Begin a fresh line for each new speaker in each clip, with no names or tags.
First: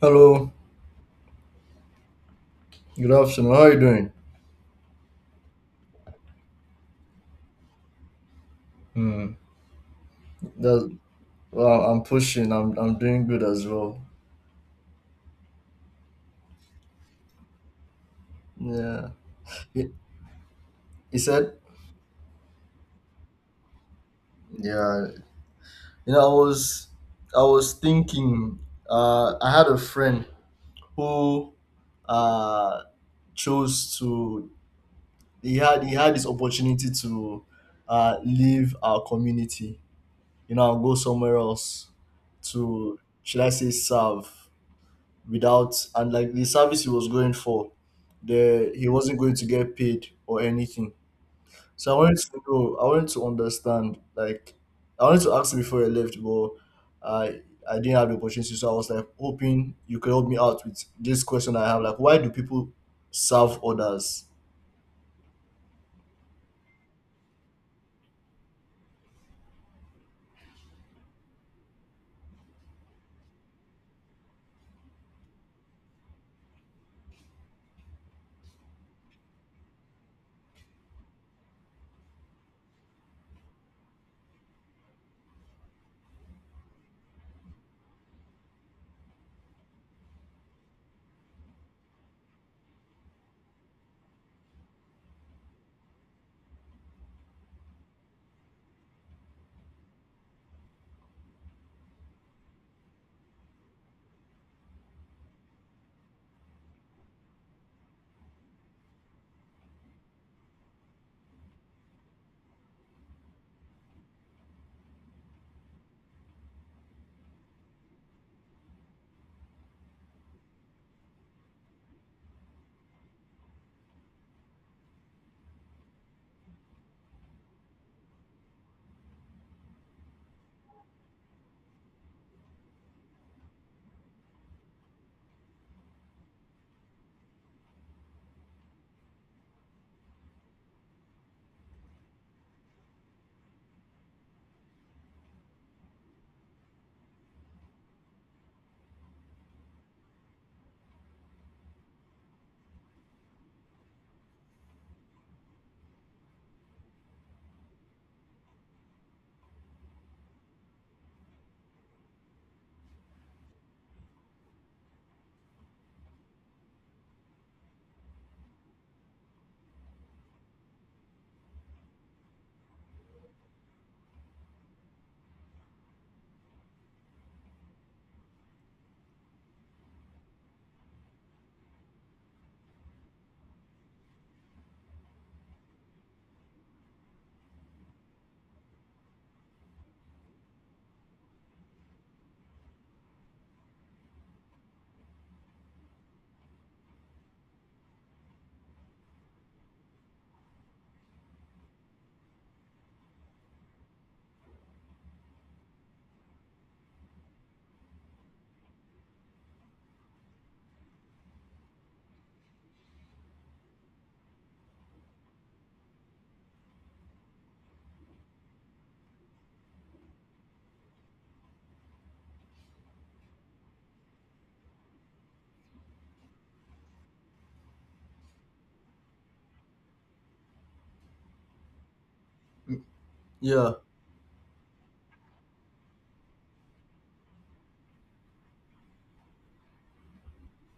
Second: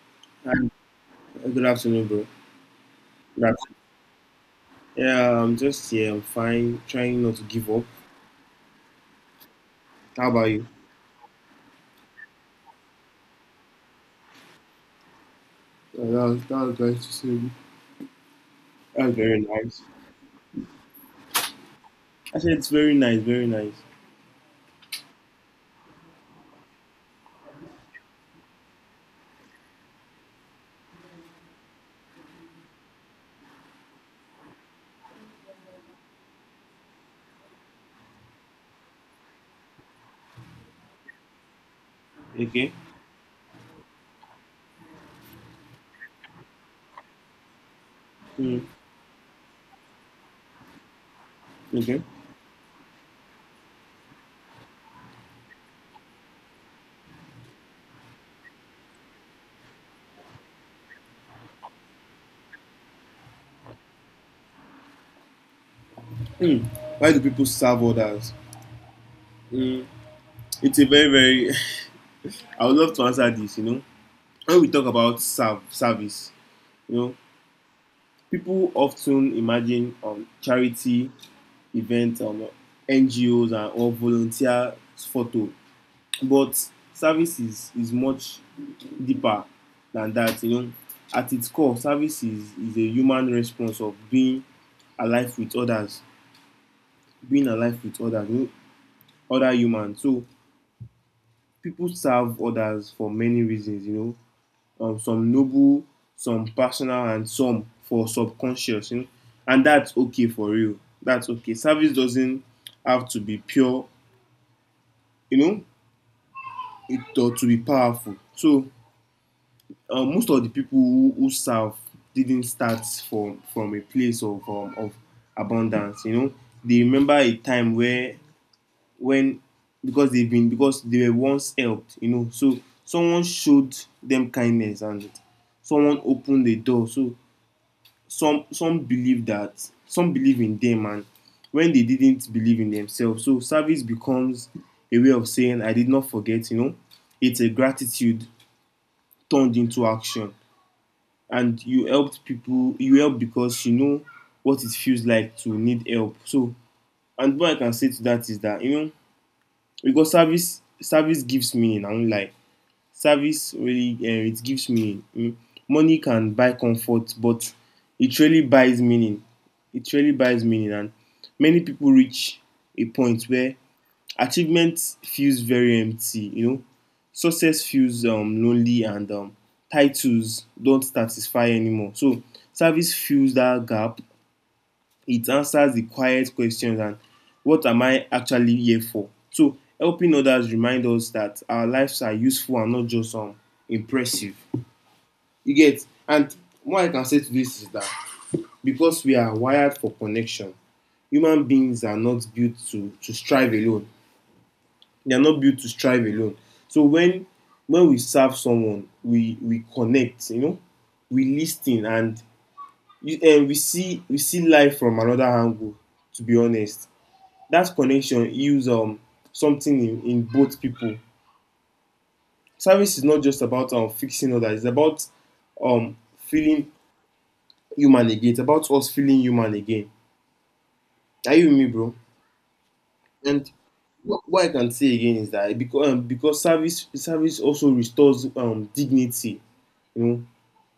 Hello,
Hi, good afternoon, bro.
good
Good
afternoon. How are
afternoon.
you doing?
Yeah, I'm just here. I'm fine. Trying not to give up.
Hmm.
How about you?
That well, I'm pushing. I'm doing good as well.
Oh, that was nice to see. That
Yeah.
was very nice.
He, he said.
I said it's very nice, very nice.
Yeah. You know, I was I was thinking. I had a friend who uh chose to. He had this opportunity to leave our community. And go somewhere else
Okay.
to, should I say, serve without, and like the service he was going for,
Mm,
the he wasn't going to get paid or anything. So I
okay.
wanted to know, I wanted to understand, like, I wanted to ask you before I left, but i I didn't have the opportunity, so I was like hoping you could help me out with this question I have, like, why do people serve others?
Mm. Why do people serve others? Mm, it's a very, very. I would love to answer this. You know, when we talk about serve service, you know, people often imagine charity events, NGOs, and or volunteer photo but service is much deeper than that. At its core, service is a human response of being alive with others, being alive with others, you know, other humans. So people serve others for many reasons, you know, some noble, some personal, and some for subconscious, you know, and that's okay for real. That's okay. Service doesn't have to be pure, you know, it, or to be powerful. So most of the people who serve didn't start from a place of abundance. You know, they remember a time where when, because they've been, because they were once helped. You know, so someone showed them kindness, and someone opened the door. So some believe that, some believe in them and when they didn't believe in themselves. So service becomes a way of saying I did not forget. You know, it's a gratitude turned into action, and you helped people, you help because you know what it feels like to need help. So and what I can say to that is that, you know, because service, service gives meaning. I won't, service really it gives meaning, you know? Money can buy comfort, but it really buys meaning. It really buys meaning. And many people reach a point where achievement feels very empty, you know. Success feels lonely, and titles don't satisfy anymore. So service fills that gap. It answers the quiet questions, and what am I actually here for. So helping others remind us that our lives are useful and not just impressive. You get. And what I can say to this is that because we are wired for connection, human beings are not built to strive alone. They are not built to strive alone. So when we serve someone, we connect, you know, we lis and we see, we see life from another angle, to be honest. That connection heals something in both people. Service is not just about fixing others. It's about feeling human again. It's about us feeling human again. Are you with me, bro?
Mm,
And
yeah.
what I can say again is that because service, service also restores dignity, you know.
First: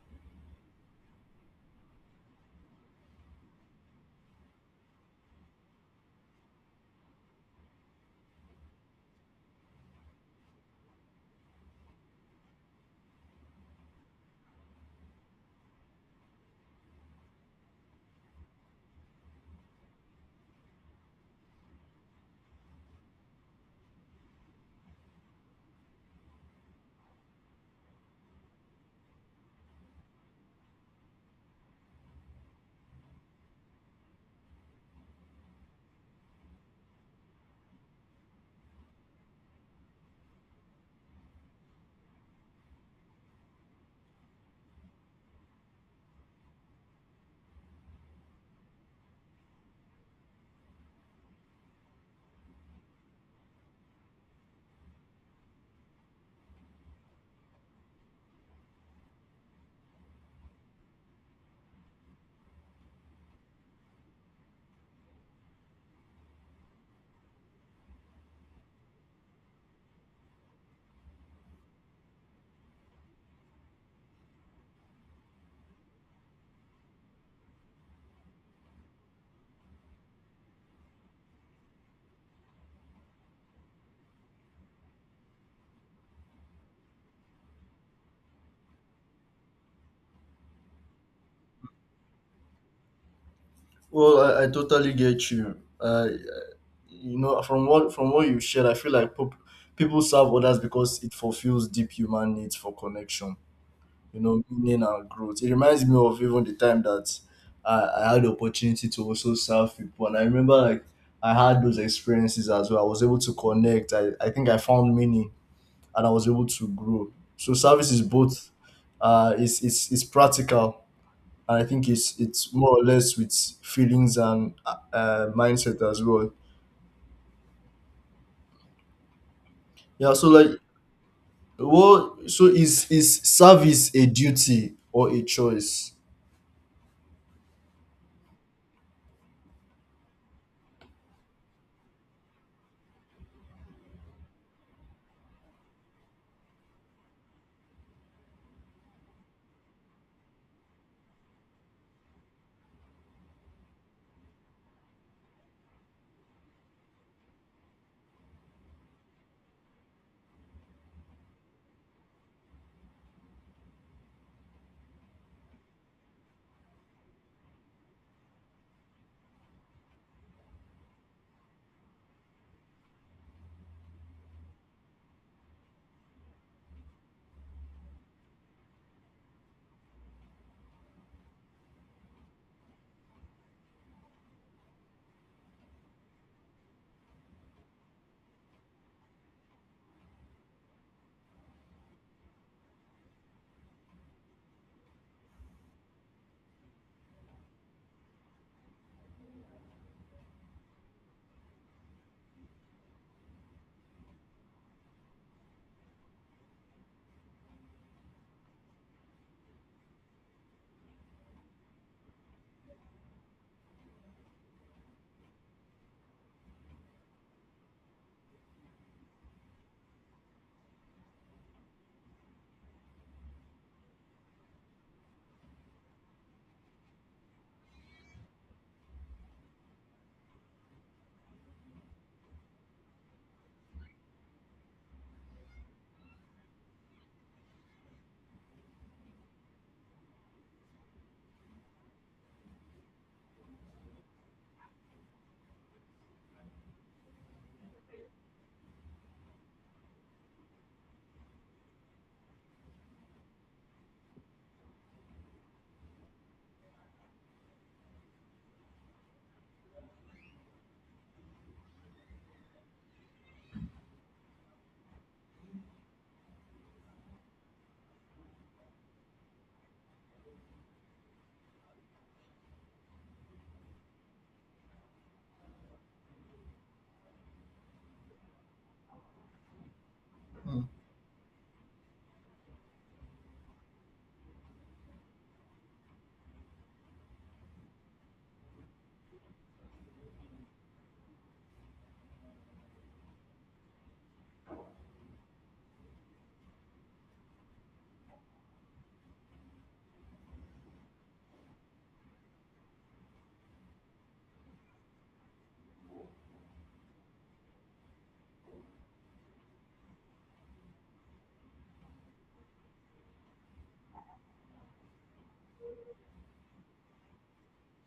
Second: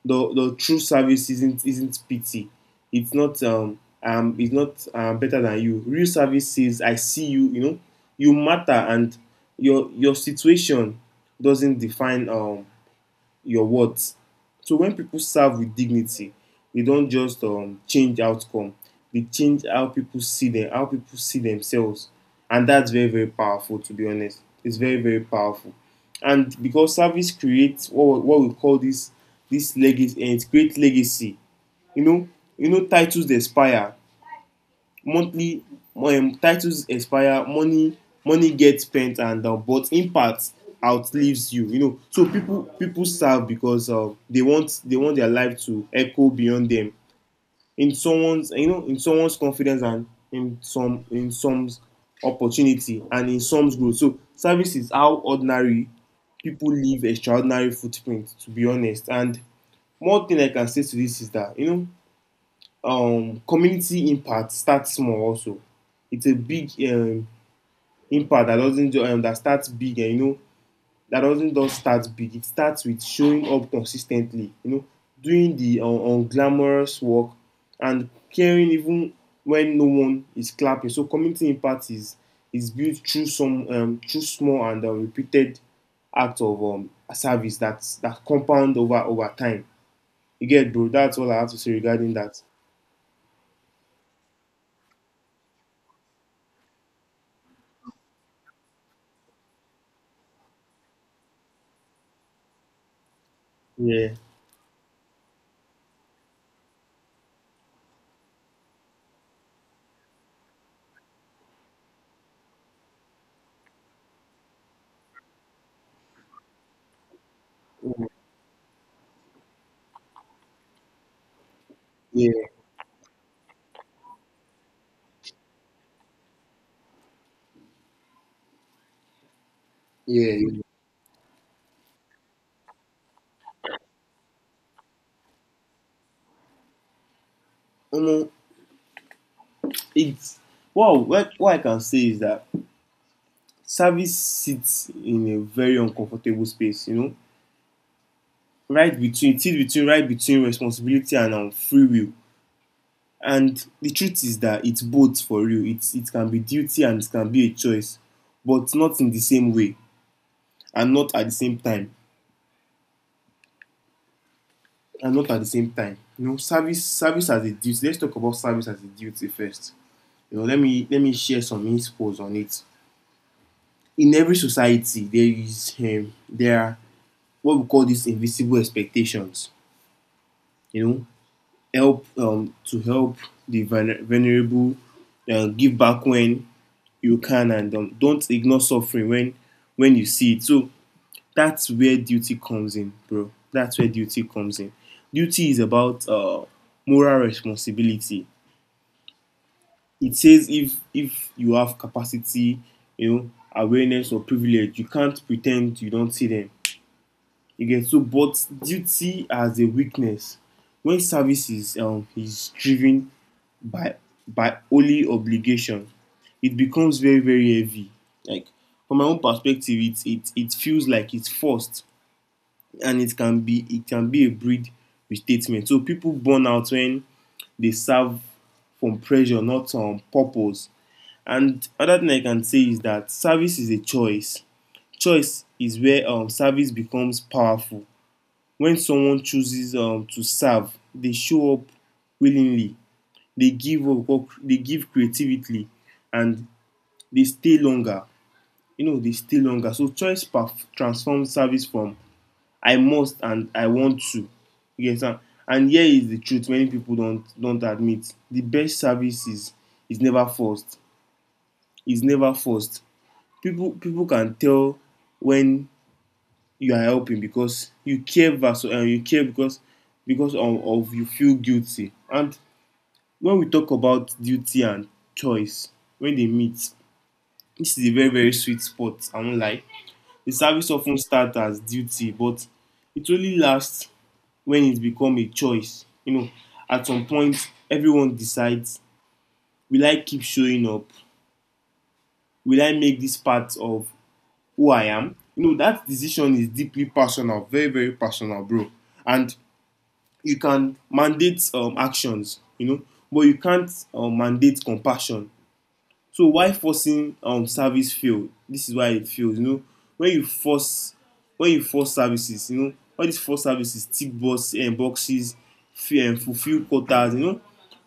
The true service isn't pity. It's not better than you. Real service says I see you. You know, you matter, and your situation doesn't define your words. So when people serve with dignity, they don't just change outcome. They change how people see them, how people see themselves, and that's very, very powerful. To be honest, it's very, very powerful. And because service creates what we call this, this legacy, and it creates legacy. You know, you know, titles they expire, monthly titles expire, money, money gets spent, and but impact outlives you, you know. So people, people serve because they want, they want their life to echo beyond them, in someone's, you know, in someone's confidence, and in some, in some's opportunity, and in some's growth. So service is how ordinary people leave extraordinary footprint, to be honest. And more thing I can say to this is that, you know, community impact starts small also. It's a big impact that doesn't do, that starts big, and you know, that doesn't just start big. It starts with showing up consistently. You know, doing the glamorous work, and caring even when no one is clapping. So community impact is built through some through small and repeated acts of service that that compound over over time. You get, bro. That's all I have to say regarding that.
Well, I totally get you. You know From what you shared, I feel like people serve others because it fulfills deep human needs for connection,
Yeah.
meaning, and growth. It reminds me of even the time that I had the opportunity to also serve people. And I remember, like, I had those experiences as well. I was able to connect. I think I found meaning, and I was able to grow. So service is both, it's it's practical, and I think it's
Yeah.
it's more or less with feelings and, mindset as well. Yeah, so,
Yeah,
like,
you
well, so is service a duty or a choice?
know it's wow. What I can say is that service sits in a very uncomfortable space. You know, right between, sit between, right between responsibility and free will. And the truth is that it's both for you. It's, it can be duty, and it can be a choice, but not in the same way, and not at the same time, and not at the same time. You know, service, service as a duty. Let's talk about service as a duty first. You know, let me share some insights on it. In every society there is there are what we call these invisible expectations, you know, help to help the vulnerable, give back when you can, and don't ignore suffering when you see it. So that's where duty comes in, bro. That's where duty comes in. Duty is about moral responsibility. It says if you have capacity, you know, awareness or privilege, you can't pretend you don't see them. You get. So but duty has a weakness. When service is driven by by only obligation, it becomes very, very heavy. Like, from my own perspective, it it feels like it's forced, and it can be a breed restatement. So people burn out when they serve from pressure, not purpose. And other thing I can say is that service is a choice. Choice is where service becomes powerful. When someone chooses to serve, they show up willingly, they give up, or they give creatively, and they stay longer. You know, they stay longer. So transforms service from I must and I want to. You understand? And here is the truth many people don't admit. The best service is never forced. It's never forced. People, people can tell when you are helping because you care you care because of you feel guilty. And when we talk about duty and choice, when they meet, this is a very, very sweet spot. I won't lie. The service often starts as duty, but it only lasts when it becomes a choice. You know, at some point, everyone decides: Will I keep showing up? Will I make this part of who I am? You know, that decision is deeply personal, very, very personal, bro. And you can mandate actions, you know, but you can't mandate compassion. So why forcing service fail? This is why it fails. You know, when you force when you force services, you know, all these force services tick box boxes, fulfill quotas, you know,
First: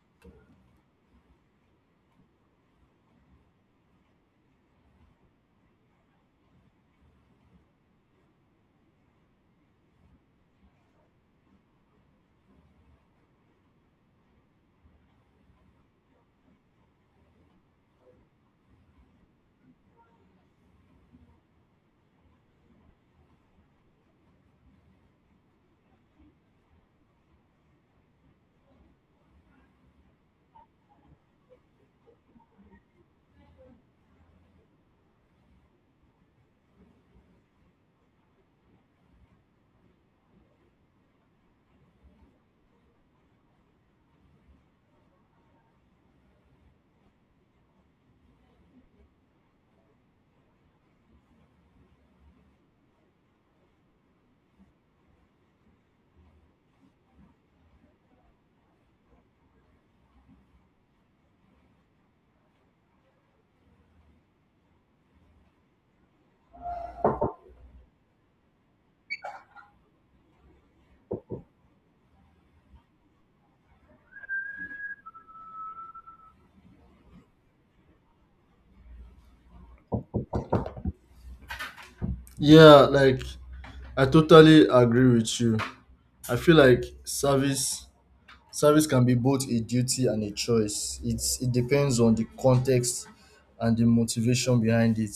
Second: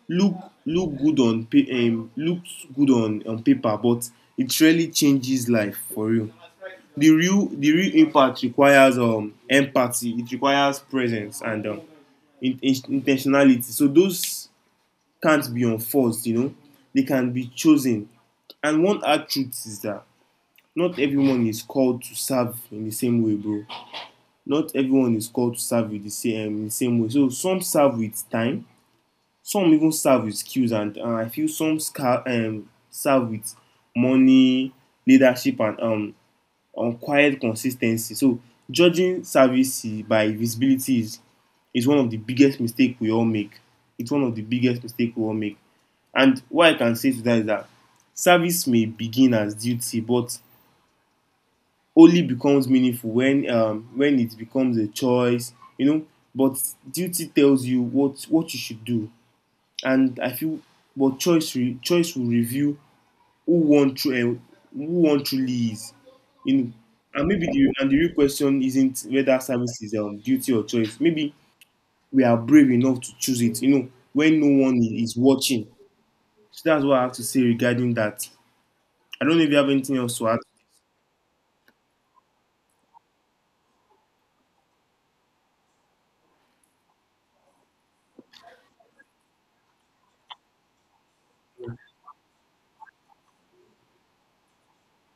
look looks good on paper, but it really changes life for real. The real impact requires empathy. It requires presence and intentionality. So those can't be enforced, you know, they can be chosen. And one hard truth is that not everyone is called to serve in the same way, bro. Not everyone is called to serve with the same in the same way. So some serve with time, some even serve with skills, and I feel some serve with money, leadership, and quiet consistency. So judging service by visibility is one of the biggest mistake we all make. It's one of the biggest mistake we all make. And what I can say to that is that service may begin as duty, but only becomes meaningful when it becomes a choice, you know. But duty tells you what you should do, and I feel but choice will reveal who one true who one truly is, you know. And maybe the and the real question isn't whether service is duty or choice. Maybe we are brave enough to choose it, you know, when no one I- is watching. So that's what I have to say regarding that. I don't know if you have anything else to add.
Yeah, like, I totally agree with you. I feel like service can be both a duty and a choice. It's, it depends on the context and the motivation behind it.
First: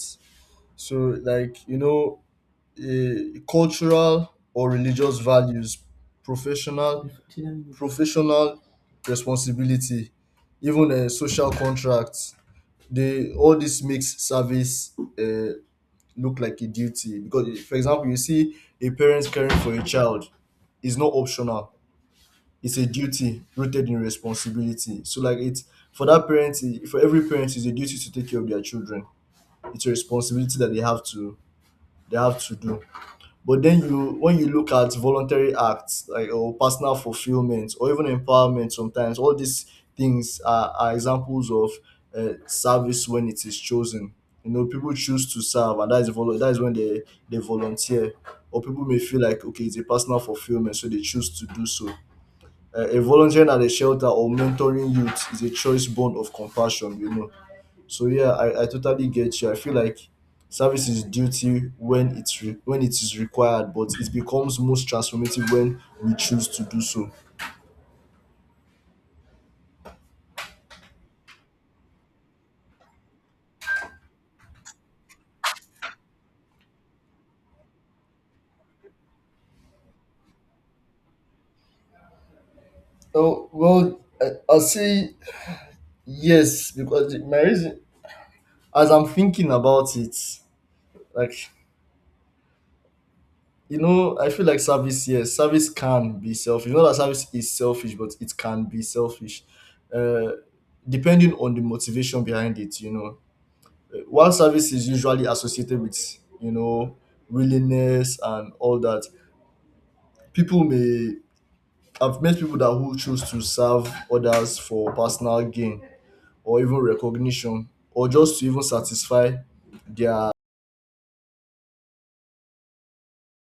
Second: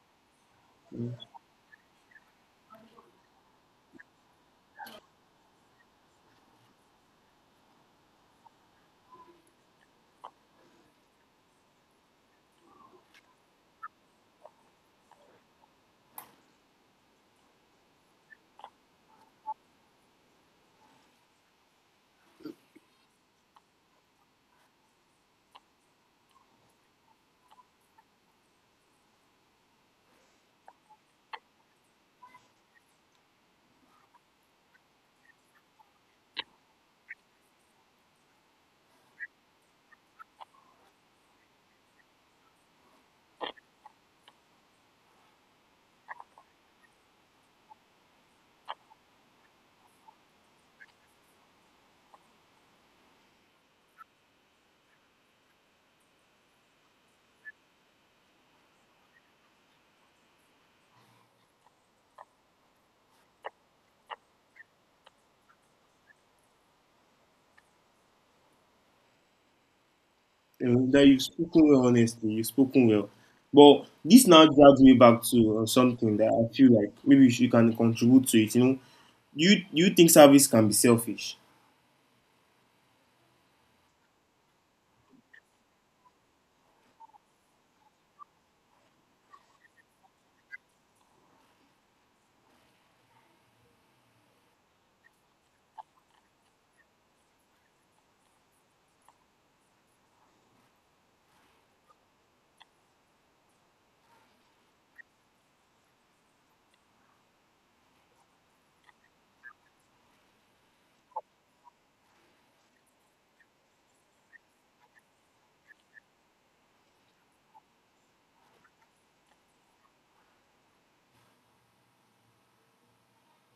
So, like, cultural or religious values, professional professional responsibility, even a social contract, they all, this makes service uh, look like a duty. Because, for example, you see a parent caring for a child is not optional. It's a duty rooted in responsibility. So, like, it's, for that parent, for every parent, it's a duty to take care of their children. It's a responsibility that they have to, they have to do. But then you when you look at voluntary acts, like, or personal fulfillment, or even empowerment, sometimes all these things are examples of service when it is chosen. You know, people choose to serve, and that is that is when they volunteer, or people may feel like, okay, it's a personal fulfillment, so they choose to do so. A volunteering at a shelter or mentoring youth is a choice born of compassion. You know, so yeah, I totally get you. I feel like service is duty when when it is required, but it becomes most transformative when we choose to do so.
That you've spoken well, honestly. You've spoken well. But this now drags me back to something that I feel like maybe you, should, you can contribute to it. You know, you think service can be selfish?
Oh, well, I'll say yes, because my reason, as I'm thinking about it, like, I feel like service, yes, service can be selfish. Not that service is selfish, but it can be selfish, uh, depending on the motivation behind it. While service is usually associated with, you know, willingness and all that, people may. I've met people that who choose to serve others for personal gain, or even recognition, or just to even satisfy their,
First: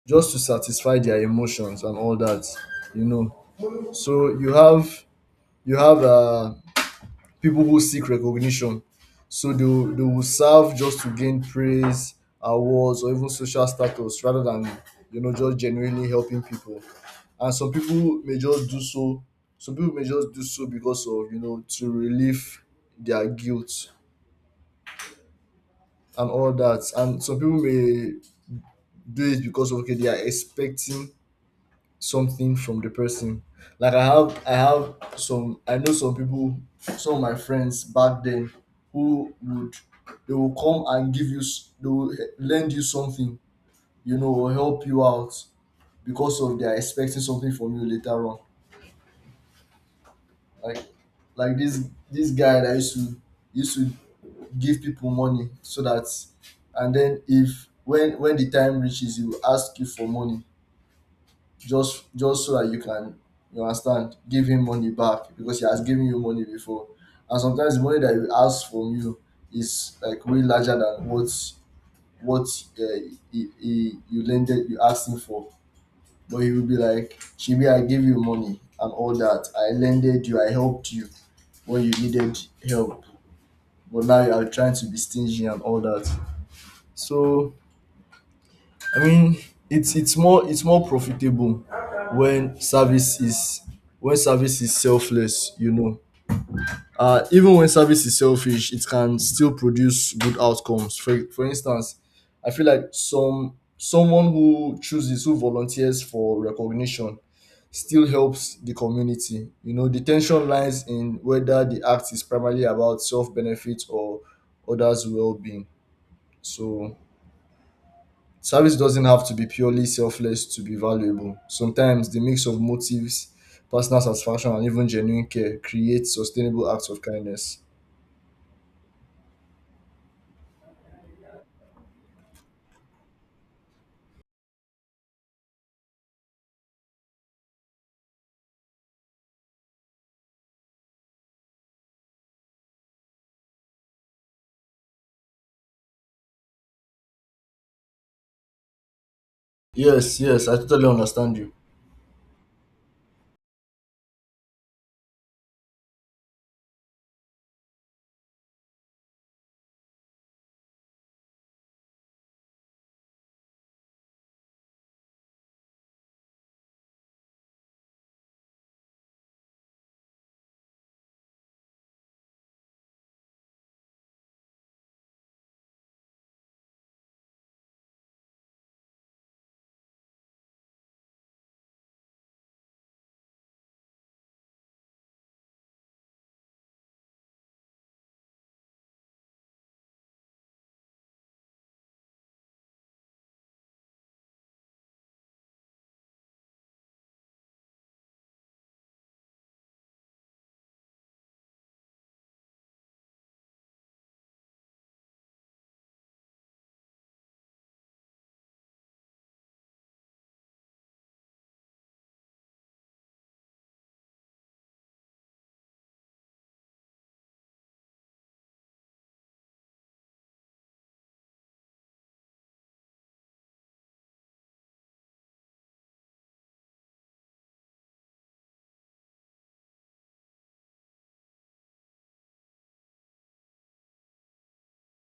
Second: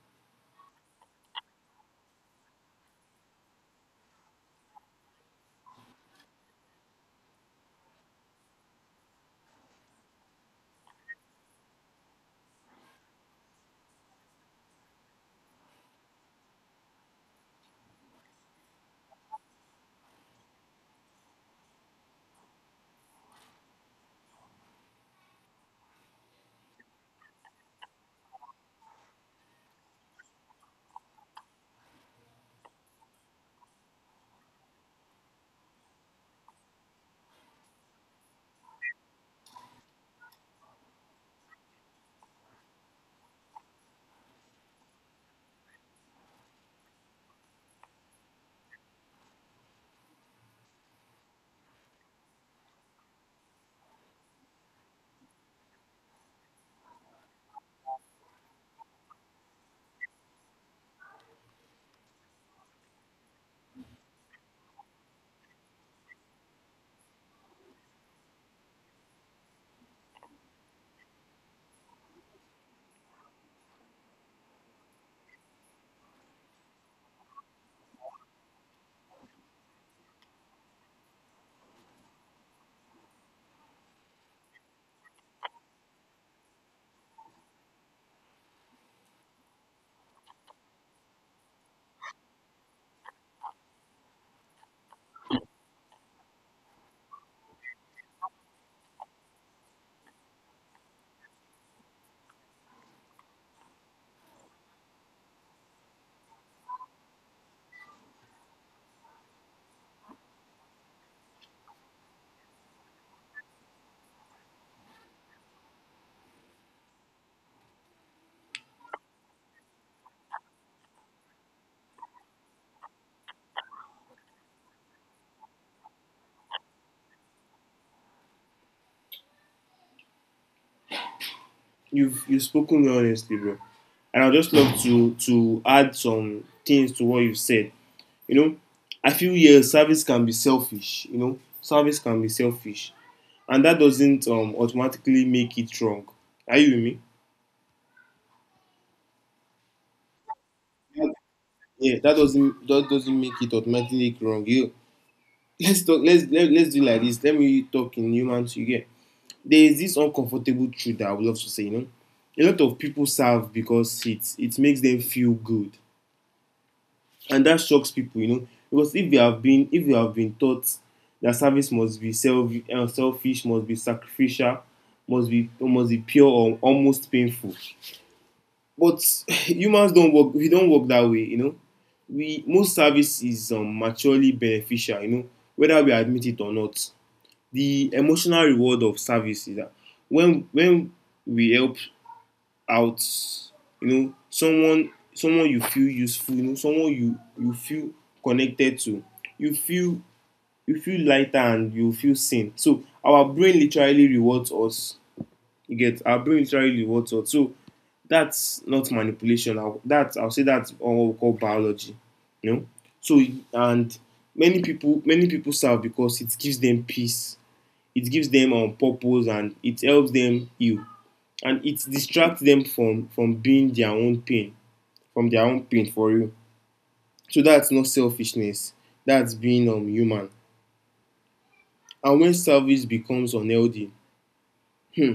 just to satisfy their emotions and all that. You know, so you have, you have uh, people who seek recognition, so they will serve just to gain praise, awards, or even social status rather than, you know, just genuinely helping people. And some people may just do so, because of, you know, to relieve their guilt and all that. And some people may do it because of, okay, they are expecting something from the person. Like, I know some people, some of my friends back then, who would they will come and give you they will lend you something, you know, or help you out because of they are expecting something from you later on. Like like this guy that used to give people money, so that and then if when when the time reaches, he will ask you for money, just, so that you can, you understand, give him money back because he has given you money before. And sometimes the money that he asks from you is like way larger than what, uh, he, you lended you asked him for. But he will be like, chibi, I gave you money and all that, I lended you, I helped you when you needed help, but now you are trying to be stingy and all that. So, I mean, it's more profitable when service is selfless. You know, even when service is selfish, it can still produce good outcomes. For instance, I feel like someone who chooses, who volunteers for recognition still helps the community. You know, the tension lies in whether the act is primarily about self benefit or others' well being. So service doesn't have to be purely selfless to be valuable. Sometimes the mix of motives, personal satisfaction, and even genuine care creates sustainable acts of kindness.
You've spoken well, honestly, bro. And I'd just love to add some things to what you've said. You know, I feel yes, service can be selfish. You know, service can be selfish. And that doesn't automatically make it wrong. Are you with me?
Yes, yes, I totally understand you.
Yeah, that doesn't make it automatically wrong. You let's talk. Let's let's do like this. Let me talk in humans. You get there is this uncomfortable truth that I would love to say. You know, a lot of people serve because it makes them feel good, and that shocks people. You know, because if you have been taught that service must be selfish, must be sacrificial, must be pure or almost painful. But humans don't work. We don't work that way, you know. We most service is maturely beneficial, you know, whether we admit it or not. The emotional reward of service is that when we help out, you know, someone you feel useful, you know, someone you feel connected to, you feel you feel lighter and you feel seen. So our brain literally rewards us. You get our brain literally rewards us. So that's not manipulation. I'll say that's what we call biology. You know, so and many people serve because it gives them peace, it gives them purpose, and it helps them heal, and it distracts them from being their own pain, from their own pain for you. So that's not selfishness. That's being human. And when service becomes unhealthy, hmm,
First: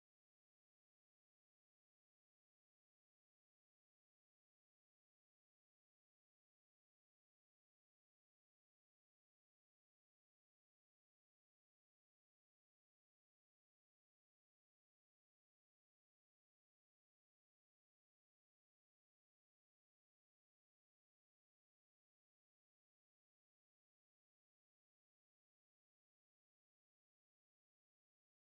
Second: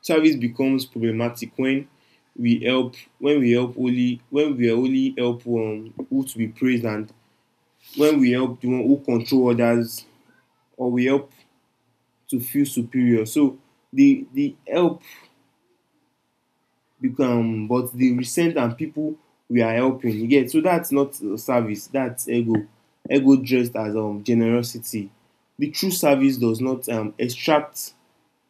service becomes problematic when we help only when we only help who to be praised and when we help the one who control others or we help to feel superior. So the help become but the resent and people we are helping you get so that's not service that's ego ego dressed as generosity. The true service does not extract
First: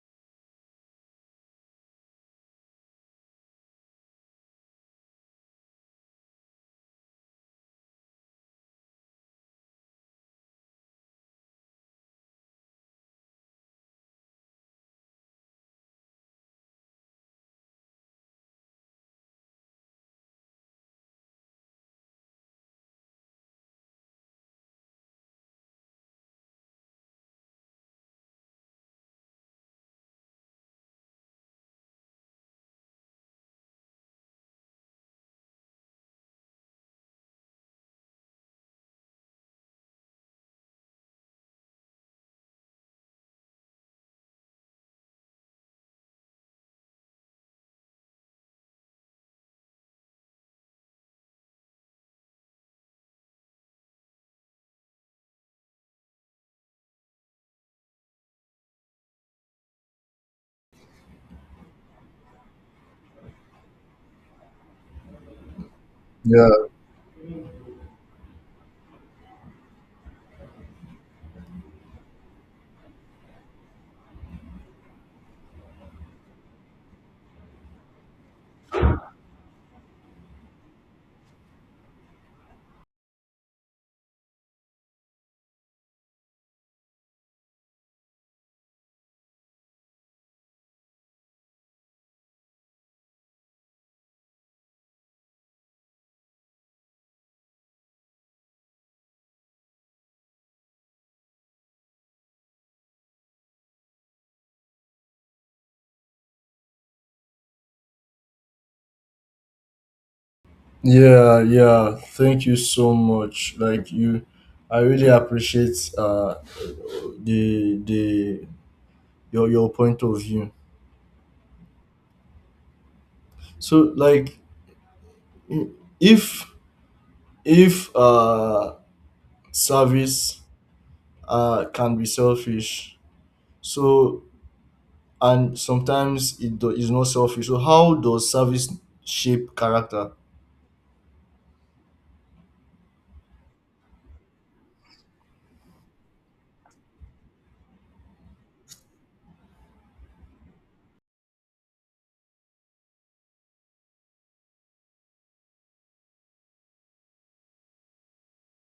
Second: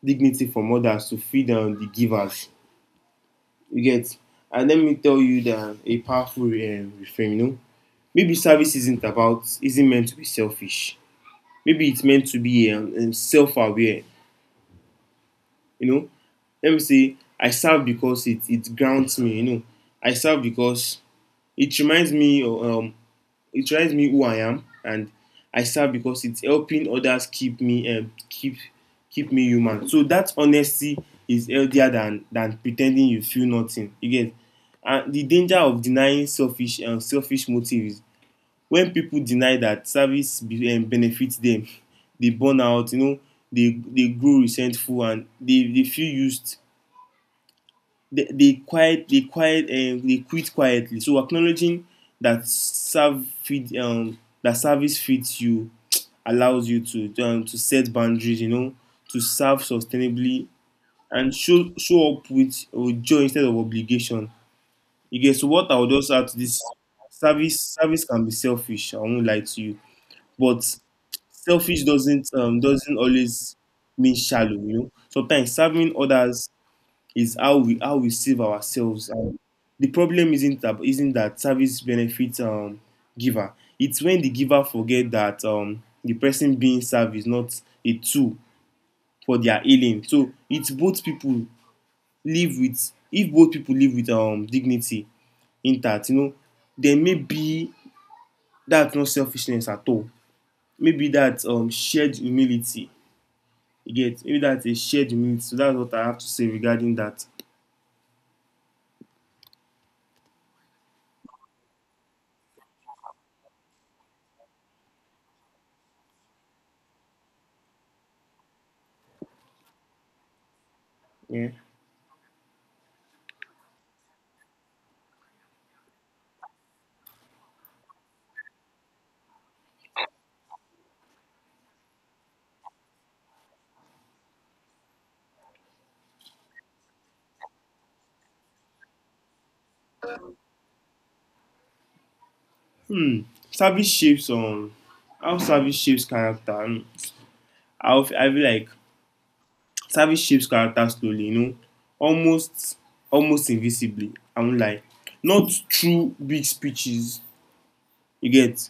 dignity from others to feed the givers. You get? And let me tell you that a powerful refrain, you know, maybe service isn't meant to be selfish. Maybe it's meant to be self-aware, you know. Let me say, I serve because it grounds me, you know. I serve because it reminds me it reminds me who I am, and I serve because it's helping others keep me keep me human. So that honesty is healthier than pretending you feel nothing. You get and the danger of denying selfish motive is when people deny that benefits them, they burn out. You know, they grow resentful and they feel used. They quit quietly. So acknowledging that serve feed that service feeds you allows you to set boundaries, you know, to serve sustainably and show up with joy instead of obligation. You get so what I would also add to
Yeah,
this: service can be selfish, I won't lie to you, but selfish doesn't always mean shallow. You know, sometimes serving others is how we save ourselves. And the problem isn't that service benefits giver. It's when the giver forget that the person being served is not a tool for their healing. So it's both people live with if both people live with dignity intact, you know, then maybe that's not selfishness at all. Maybe that's shared humility. You get maybe that's a shared humility. So that's what I have to say regarding that.
yeah, yeah. Thank you so much. Like you, I really appreciate the your point of view.
Yeah.
So, like, if if service can be selfish, so, and sometimes it is not selfish. So how does service shape character?
Hmm. Service shapes how service shapes character. I feel like service shapes character slowly, you know, almost almost invisibly. I won't lie. Not through big speeches, you get.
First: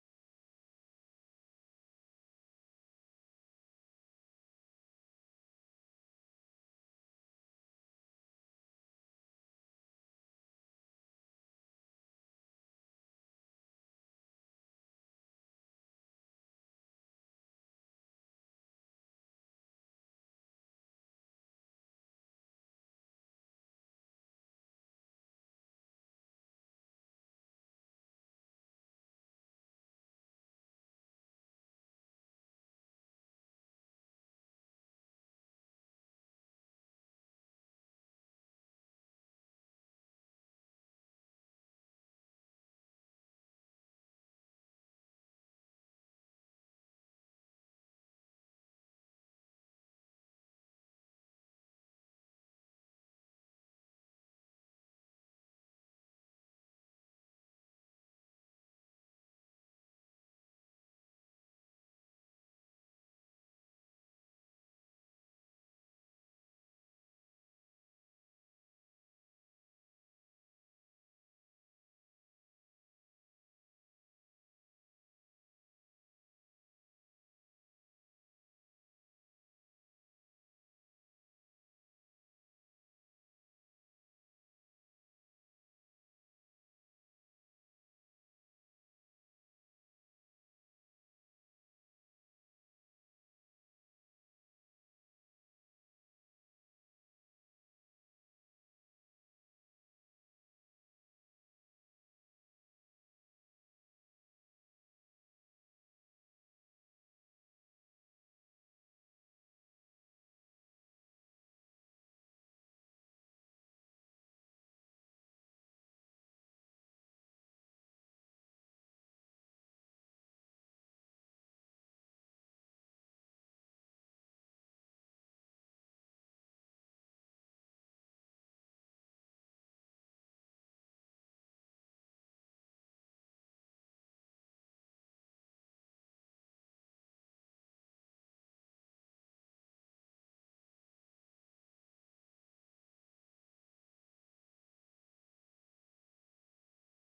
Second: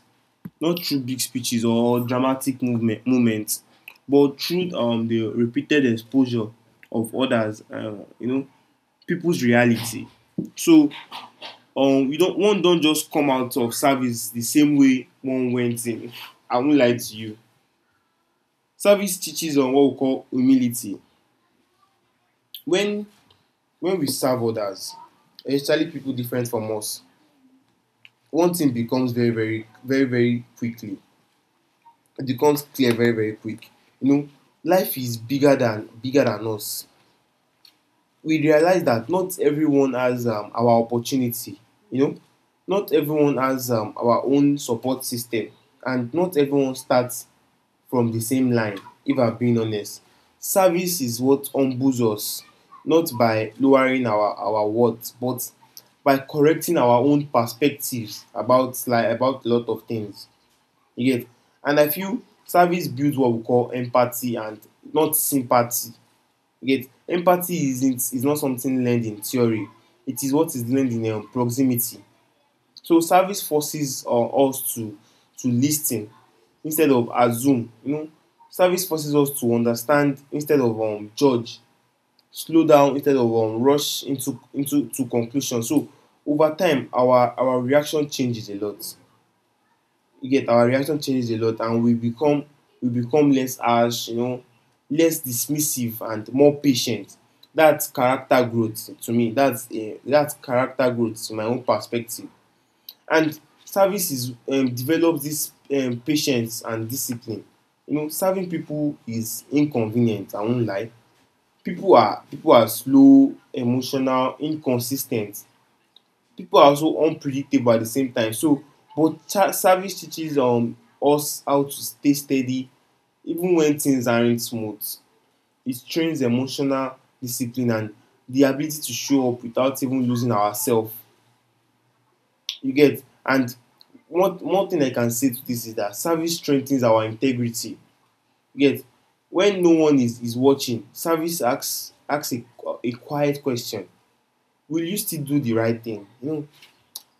Not through big speeches or dramatic movement moments, but through the repeated exposure of others. You know, people's reality. So you don't one don't just come out of service the same way one went in. I won't lie to you. Service teaches on what we call humility. When when we serve others, especially people different from us, one thing becomes very, very quickly. It becomes clear very, very quick. You know, life is bigger than us. We realize that not everyone has our opportunity. You know, not everyone has our own support system, and not everyone starts from the same line. If I'm being honest, service is what humbles us, not by lowering our worth, but by correcting our own perspectives about about a lot of things. You get. And I feel service builds what we call empathy and not sympathy. You get empathy isn't is not something learned in theory; it is what is learned in proximity. So service forces us to lis ten instead of assume. You know, service forces us to understand instead of judge, slow down instead of rush into to conclusion. So over time our reaction changes a lot. You get our reaction changes a lot, and we become less harsh, you know, less dismissive, and more patient. That's character growth to me. That's character growth to my own perspective. And services develops this patience and discipline. You know, serving people is inconvenient, I won't lie. People are slow, emotional, inconsistent. People are also unpredictable at the same time. So service teaches us how to stay steady even when things aren't smooth. It trains emotional discipline and the ability to show up without even losing ourselves. You get? And one thing I can say to this is that service strengthens our integrity. You get? When no one is watching, service asks a quiet question. Will you still do the right thing? You know,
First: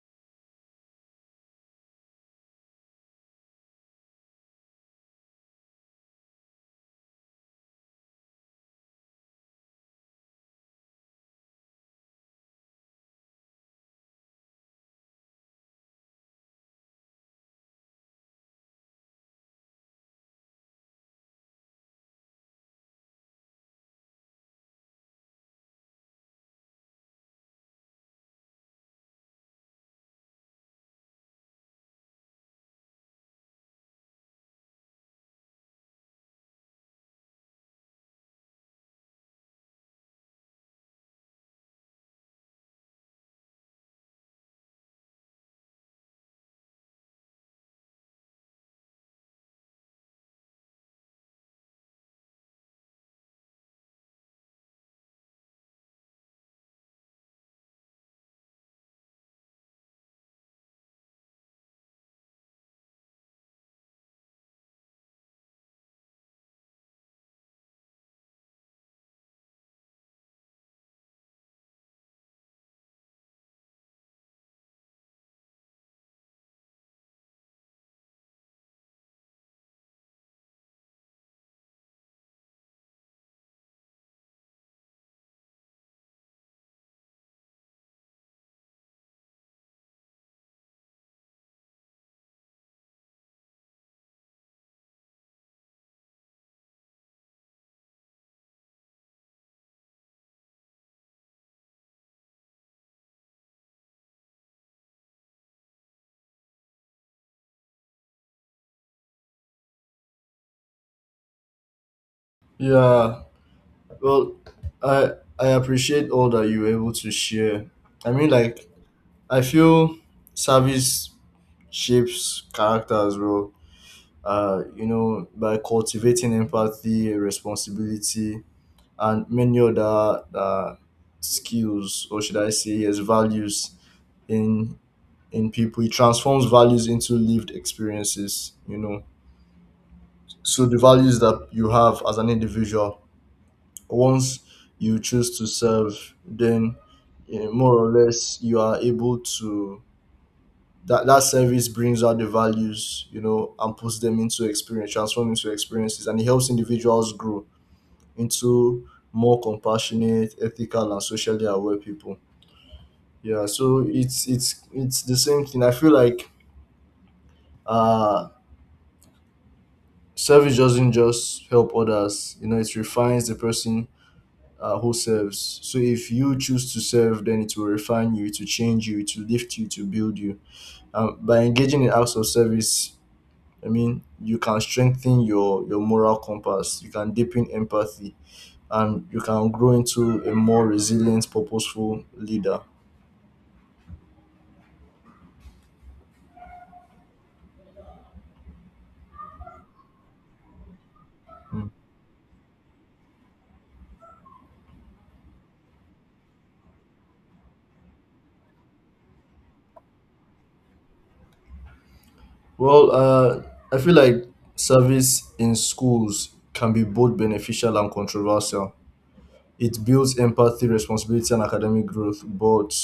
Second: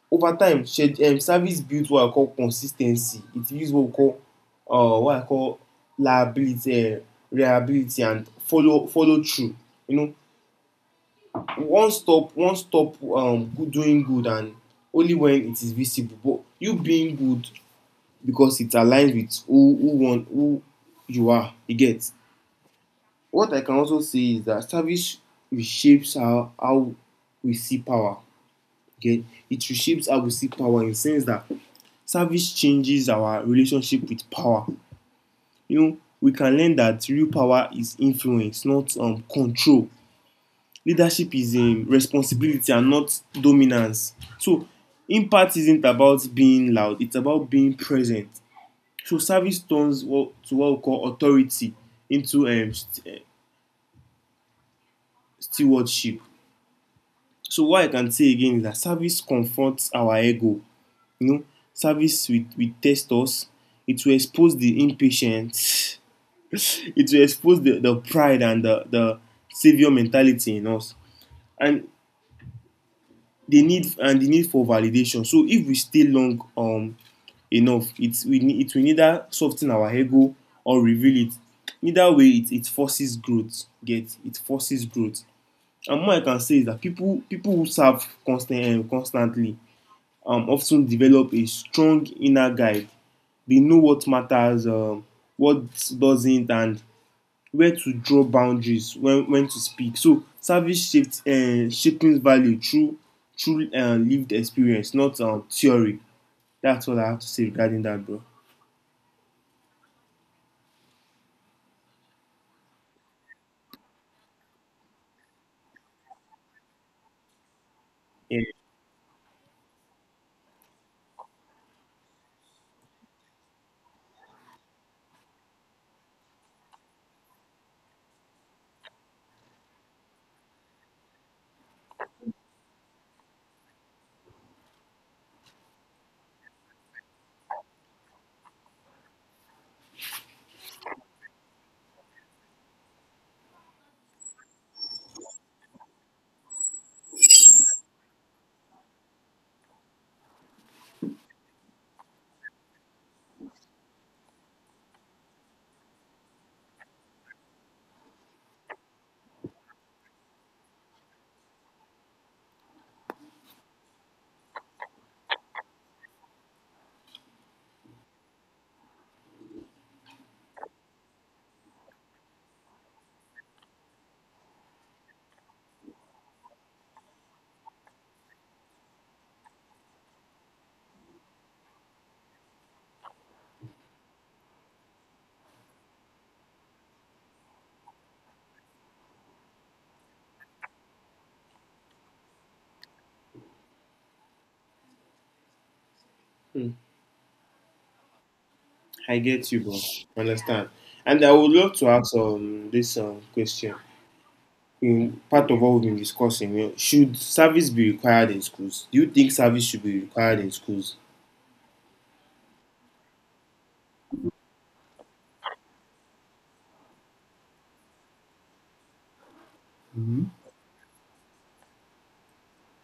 over time, service builds what I call consistency. It builds what we call, what I call liability, reliability, and follow through. You know, doing good, and only when it is visible. But you being good because it aligns with who you are. You get. What I can also say is that service reshapes how we see power. You it reshapes how we see power in the sense that service changes our relationship with power. You know, we can learn that real power is influence, not control. Leadership is responsibility and not dominance. So impact isn't about being loud; it's about being present. So service turns to what we call authority into stewardship. So what I can say again is that service confronts our ego. You know, will test us. It will expose the impatience. It will expose the pride and the savior mentality in us, and the need for validation. So if we stay long enough, it will neither soften our ego or reveal it. Neither way, it forces growth. Get it forces growth. And more I can say is that people who serve constantly of ten develop a strong inner guide. They know what matters, what doesn't, and where to draw boundaries, when to speak. So service shaped shaping value through lived experience, not theory. That's all I have to say regarding that, bro.
Yeah, well, I I appreciate all that you were able to share. I mean,
Yeah.
like, I feel service shapes character as well. By cultivating empathy, responsibility, and many other skills, or should I say, yes, values in in people. It transforms values into lived experiences. You know, so the values that you have as an individual, once you choose to serve, then, more or less, you are able to, that service brings out the values, you know, and puts them into experience, transform into experiences, and it helps individuals grow into more compassionate, ethical, and socially aware people. Yeah, so it's the same thing. I feel like, uh service doesn't just help others. You know, it refines the person, who serves. So if you choose to serve, then it will refine you, to change you, to lift you, to build you. By engaging in acts of service, I mean, you can strengthen your moral compass, you can deepen empathy, and you can grow into a more resilient, purposeful leader.
Mm. I get you, bro. Understand. And I would
Mm.
love to ask this question. In part of what we've been discussing, you know, should service be required in schools? Do you think service should be required in schools?
Well, I feel like service in schools can be both beneficial and controversial. It builds
Hmm.
empathy, responsibility, and academic growth, but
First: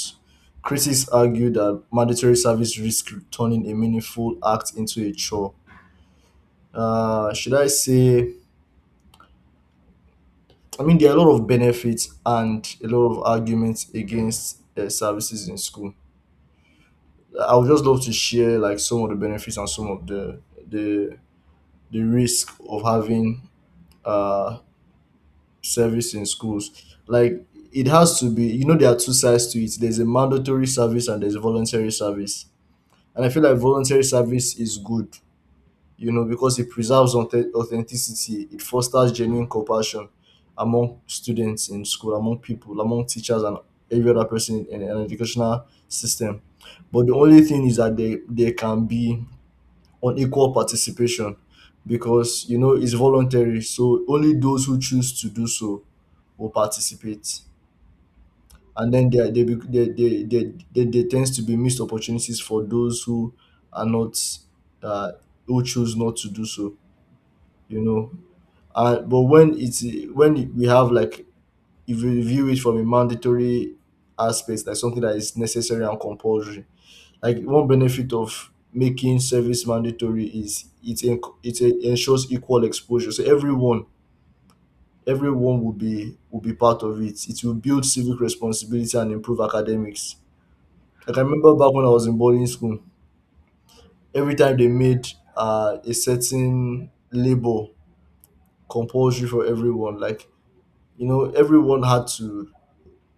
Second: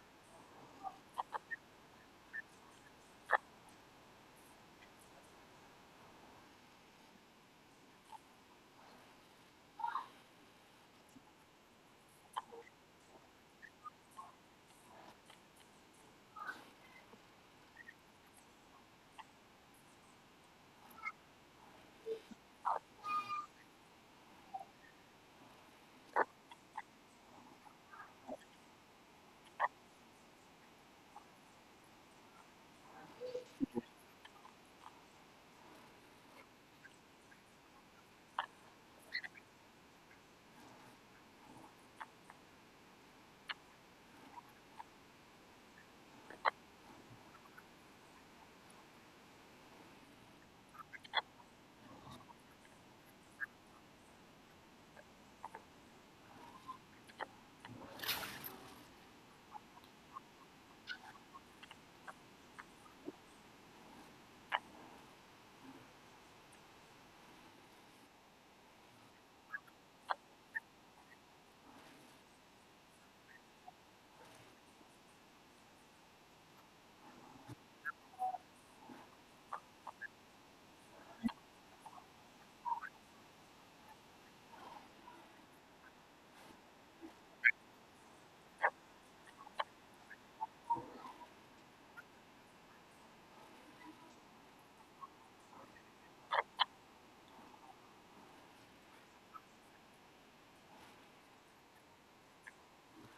critics argue that mandatory service risks turning a meaningful act into a chore. Should I say? I mean, there are a lot of benefits and a lot of arguments against services in school. I would just love to share, like, some of the benefits and some of the the the risk of having uh service in schools. Like, it has to be, you know, there are two sides to it. There's a mandatory service and there's a voluntary service. And I feel like voluntary service is good, you know, because it preserves authenticity, it fosters genuine compassion among students in school, among people, among teachers, and every other person in an educational system. But the only thing is that they can be on equal participation, because, you know, it's voluntary, so only those who choose to do so will participate. And then there they tends to be missed opportunities for those who are not, uh, who choose not to do so. You know, but when we have, like, if we view it from a mandatory aspect, like something that is necessary and compulsory. Like, one benefit of making service mandatory is it ensures equal exposure. So everyone, everyone will be, will be part of it. It will build civic responsibility and improve academics. Like, I remember back when I was in boarding school, every time they made a certain label compulsory for everyone, like, you know, everyone had to,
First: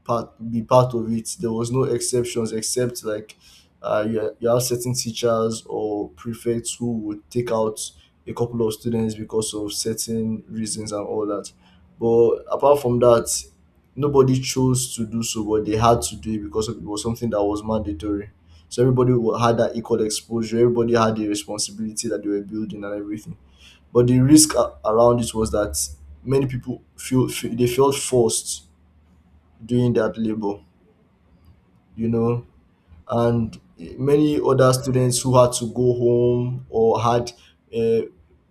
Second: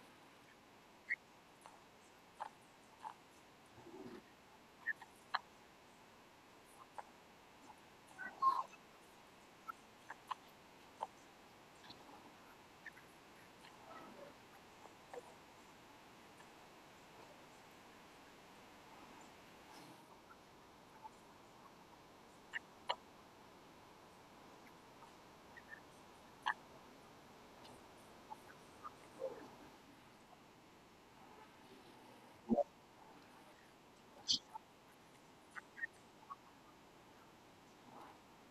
part, be part of it. There was no exceptions except like, you have certain teachers or prefects who would take out a couple of students because of certain reasons and all that. But apart from that, nobody chose to do so, but they had to do it because it was something that was mandatory. So everybody had that equal exposure. Everybody had the responsibility that they were building and everything. But the risk around it was that many people feel, feel they felt forced doing that labor, you know. And many other students who had to go home, or had uh,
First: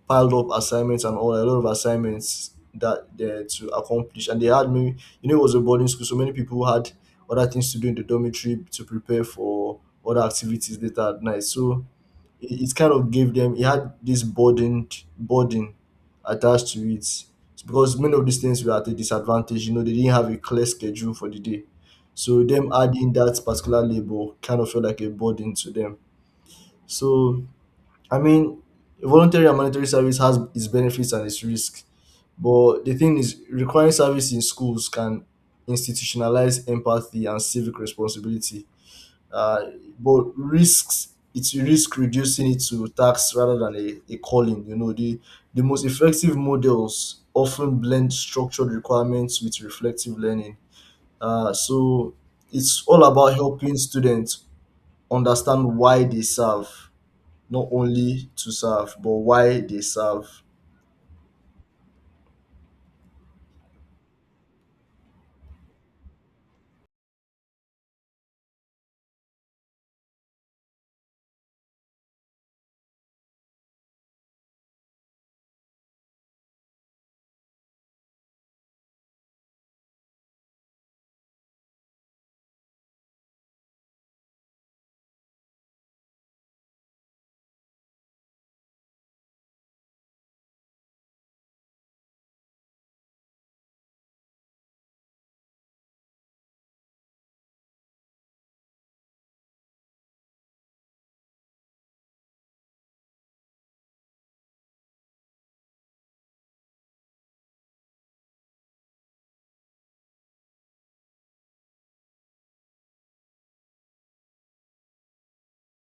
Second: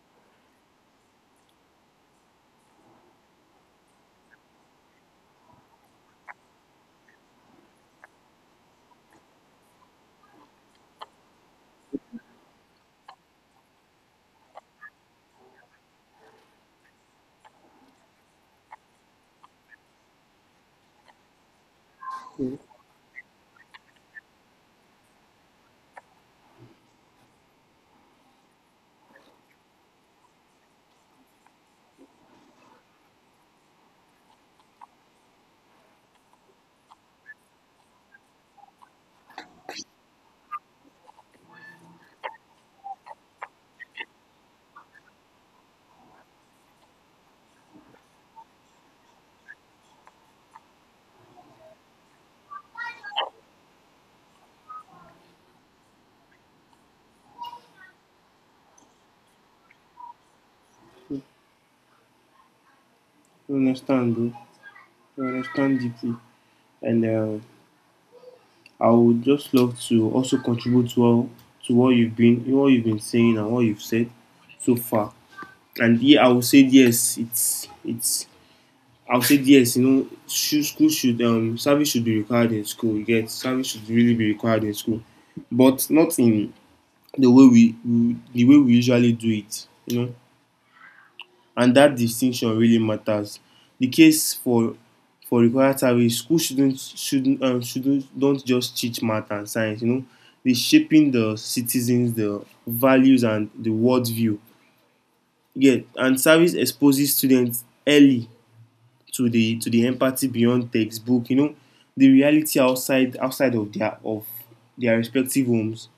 piled up assignments and all, a lot of assignments that they had to accomplish, and they had many. You know, it was a boarding school, so many people had other things to do in the dormitory to prepare for other activities later at night. So it kind of gave them, it had this burden attached to it. It's because many of these things were at a disadvantage, you know, they didn't have a clear schedule for the day. So them adding that particular label kind of felt like a burden to them. So, I mean, voluntary and mandatory service has its benefits and its risk, but the thing is, requiring service in schools can institutionalize empathy and civic responsibility, uh, but risks, it's risk reducing it to tax rather than a calling. You know, the most effective models often blend structured requirements with reflective learning. So it's all about helping students understand why they serve, not only to serve, but why they serve.
I understand, bro. I understand deeply, and I would just love to also contribute to all, to what you've been saying, and what you've said so far. And yeah, I would say yes. It's I would say yes, you know, should, school should service should be required in school. You get service should really be required in school, but not in the way we the way we usually do it. You know, and that distinction really matters. The case for required service, school shouldn't don't just teach math and science. You know, they shaping the citizens, the values, and the world view. Yeah, and service exposes students early to the empathy beyond textbook, you know, the reality outside of their respective homes,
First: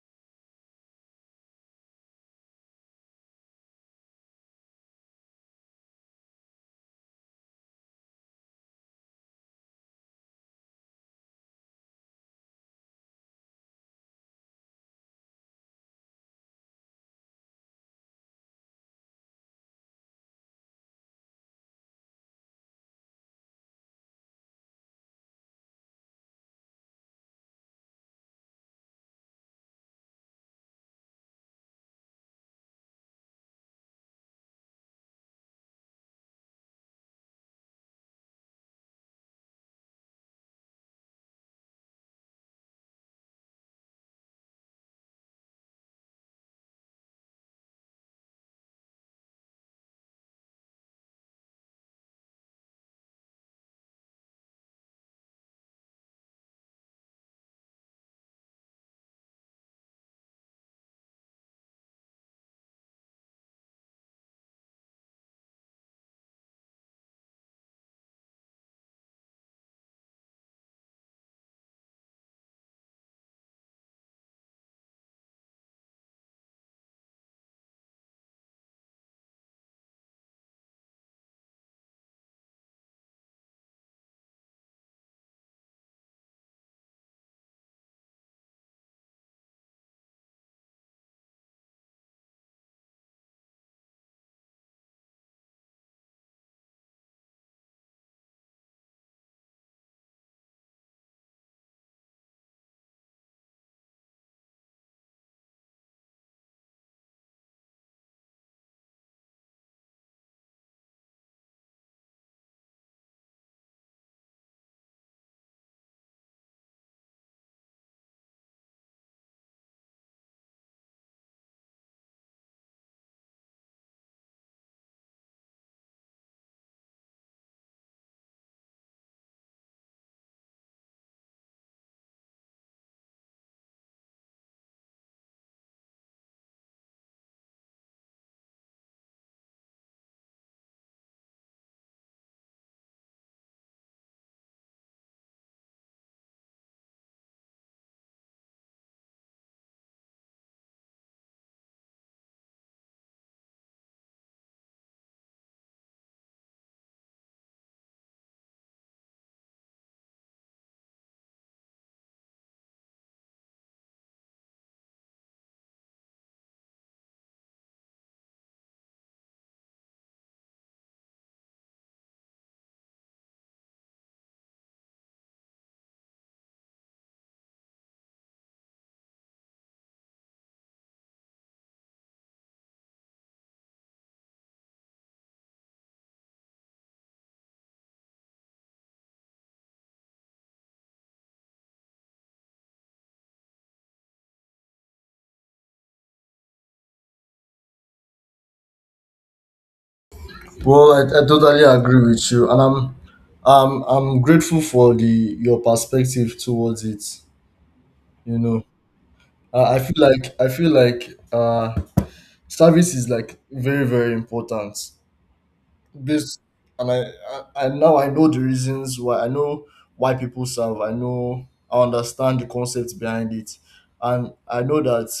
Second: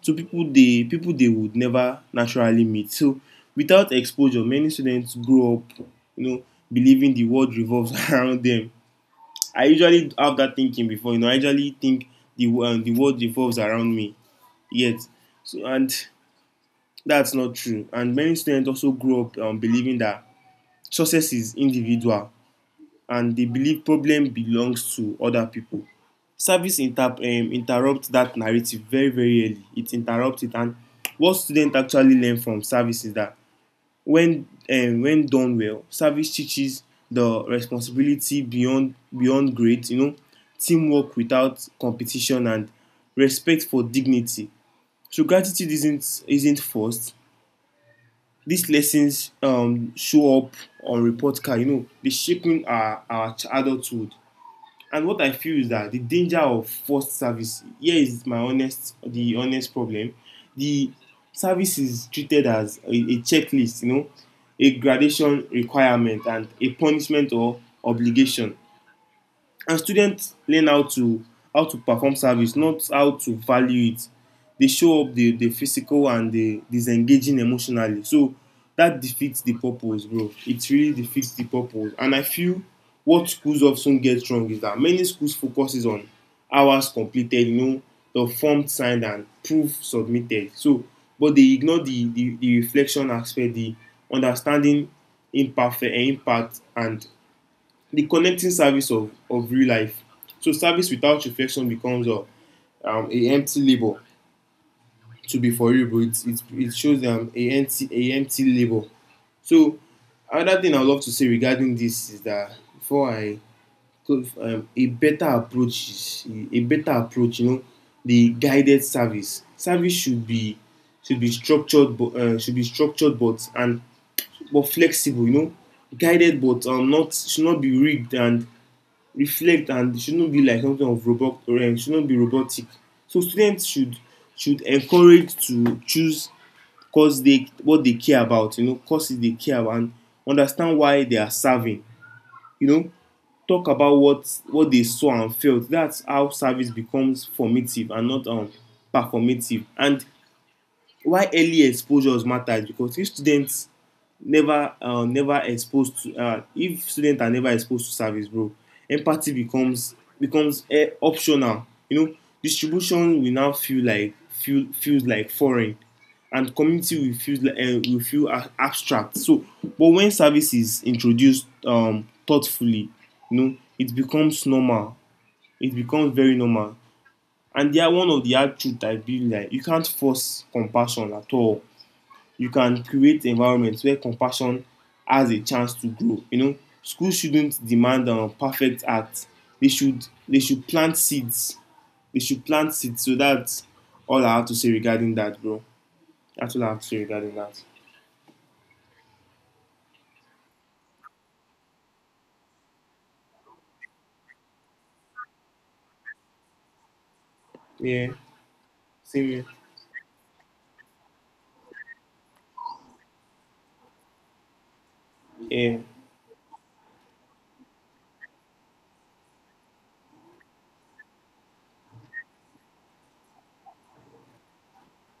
so people they would never naturally meet. So without exposure many students grow up, you know, believing the world revolves around them. I usually have that thinking before, you know, I usually think the world revolves around me yet. So, and that's not true. And many students also grow up believing that success is individual and dey believe problem belongs to other people. Service interrupt that narrative very, very early. It interrupt it. And what student actually learn from service is that when done well service teaches the responsibility beyond grades, you know, teamwork without competition, and respect for dignity. So gratitude isn't forced. These lessons show up on report card. You know dey shaping our adulthood. And what I feel is that the danger of forced service here is the honest problem. The service is treated as a checklist, you know, a gradation requirement and a punishment or obligation, and students learn how to perform service not how to value it. They show up the physical and the disengaging emotionally. So that defeats the purpose, bro. It really defeats the purpose. And I feel what schools often get wrong is that many schools focuses on hours completed, you know, the form signed and proof submitted. So but they ignore the the reflection aspect, the understanding impact, and the connecting service of real life. So service without reflection becomes a empty label. To be for real, bro, it shows them a empty label. So another thing I love to say regarding this is that before I a better approach is a better approach, you know, the guided service. Service should be structured, but should be structured, but and but flexible, you know, guided, but not should not be rigged and reflect. And it shouldn't be like something of robot, or shouldn't be robotic. So students should encourage to choose course they what they care about you know courses they care about and understand why they are serving, you know, talk about what they saw and felt. That's how service becomes formative and not performative. And why early exposures matter is because if students never never exposed to if students are never exposed to service, bro, empathy becomes optional, you know. Distribution will now feel like feel feels like foreign, and community will feel like will feel abstract. So but when service is introduced thoughtfully, you know, it becomes normal. It becomes very normal. And they are one of the hard truth I believe, like, you can't force compassion at all. You can create environments where compassion has a chance to grow. You know, schools shouldn't demand perfect acts. They should plant seeds. They should plant seeds. So that's all I have to say regarding that, bro. That's all I have to say regarding that.
Well, I totally agree with you, and I'm grateful for the your perspective towards it.
Yeah,
You know.
same here.
I feel like service is like very, very important,
Yeah,
this, and I and now I know the reasons why. I know why people serve. I know, I understand the concepts behind it. And I know that,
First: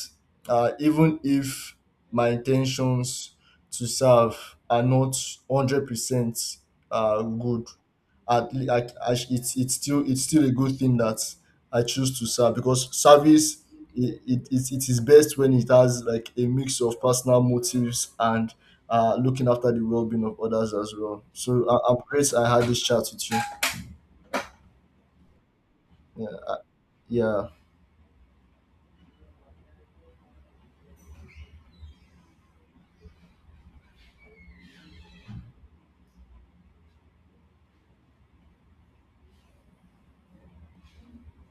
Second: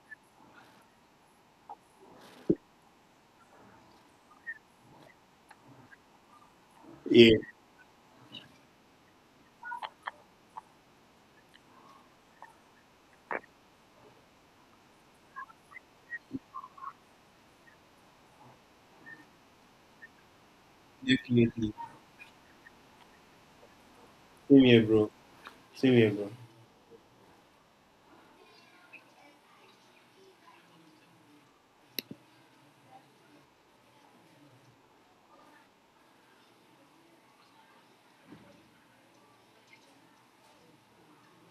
even if my intentions to serve are not 100%
yeah,
good. At le- I, it's still a good thing that I choose to serve because service. It is best when it has like a mix of personal motives and looking after the well-being of others as well. So,
definitely.
I'm great I had this chat with you.
Same here, bro. Same here, bro.
Yeah, yeah.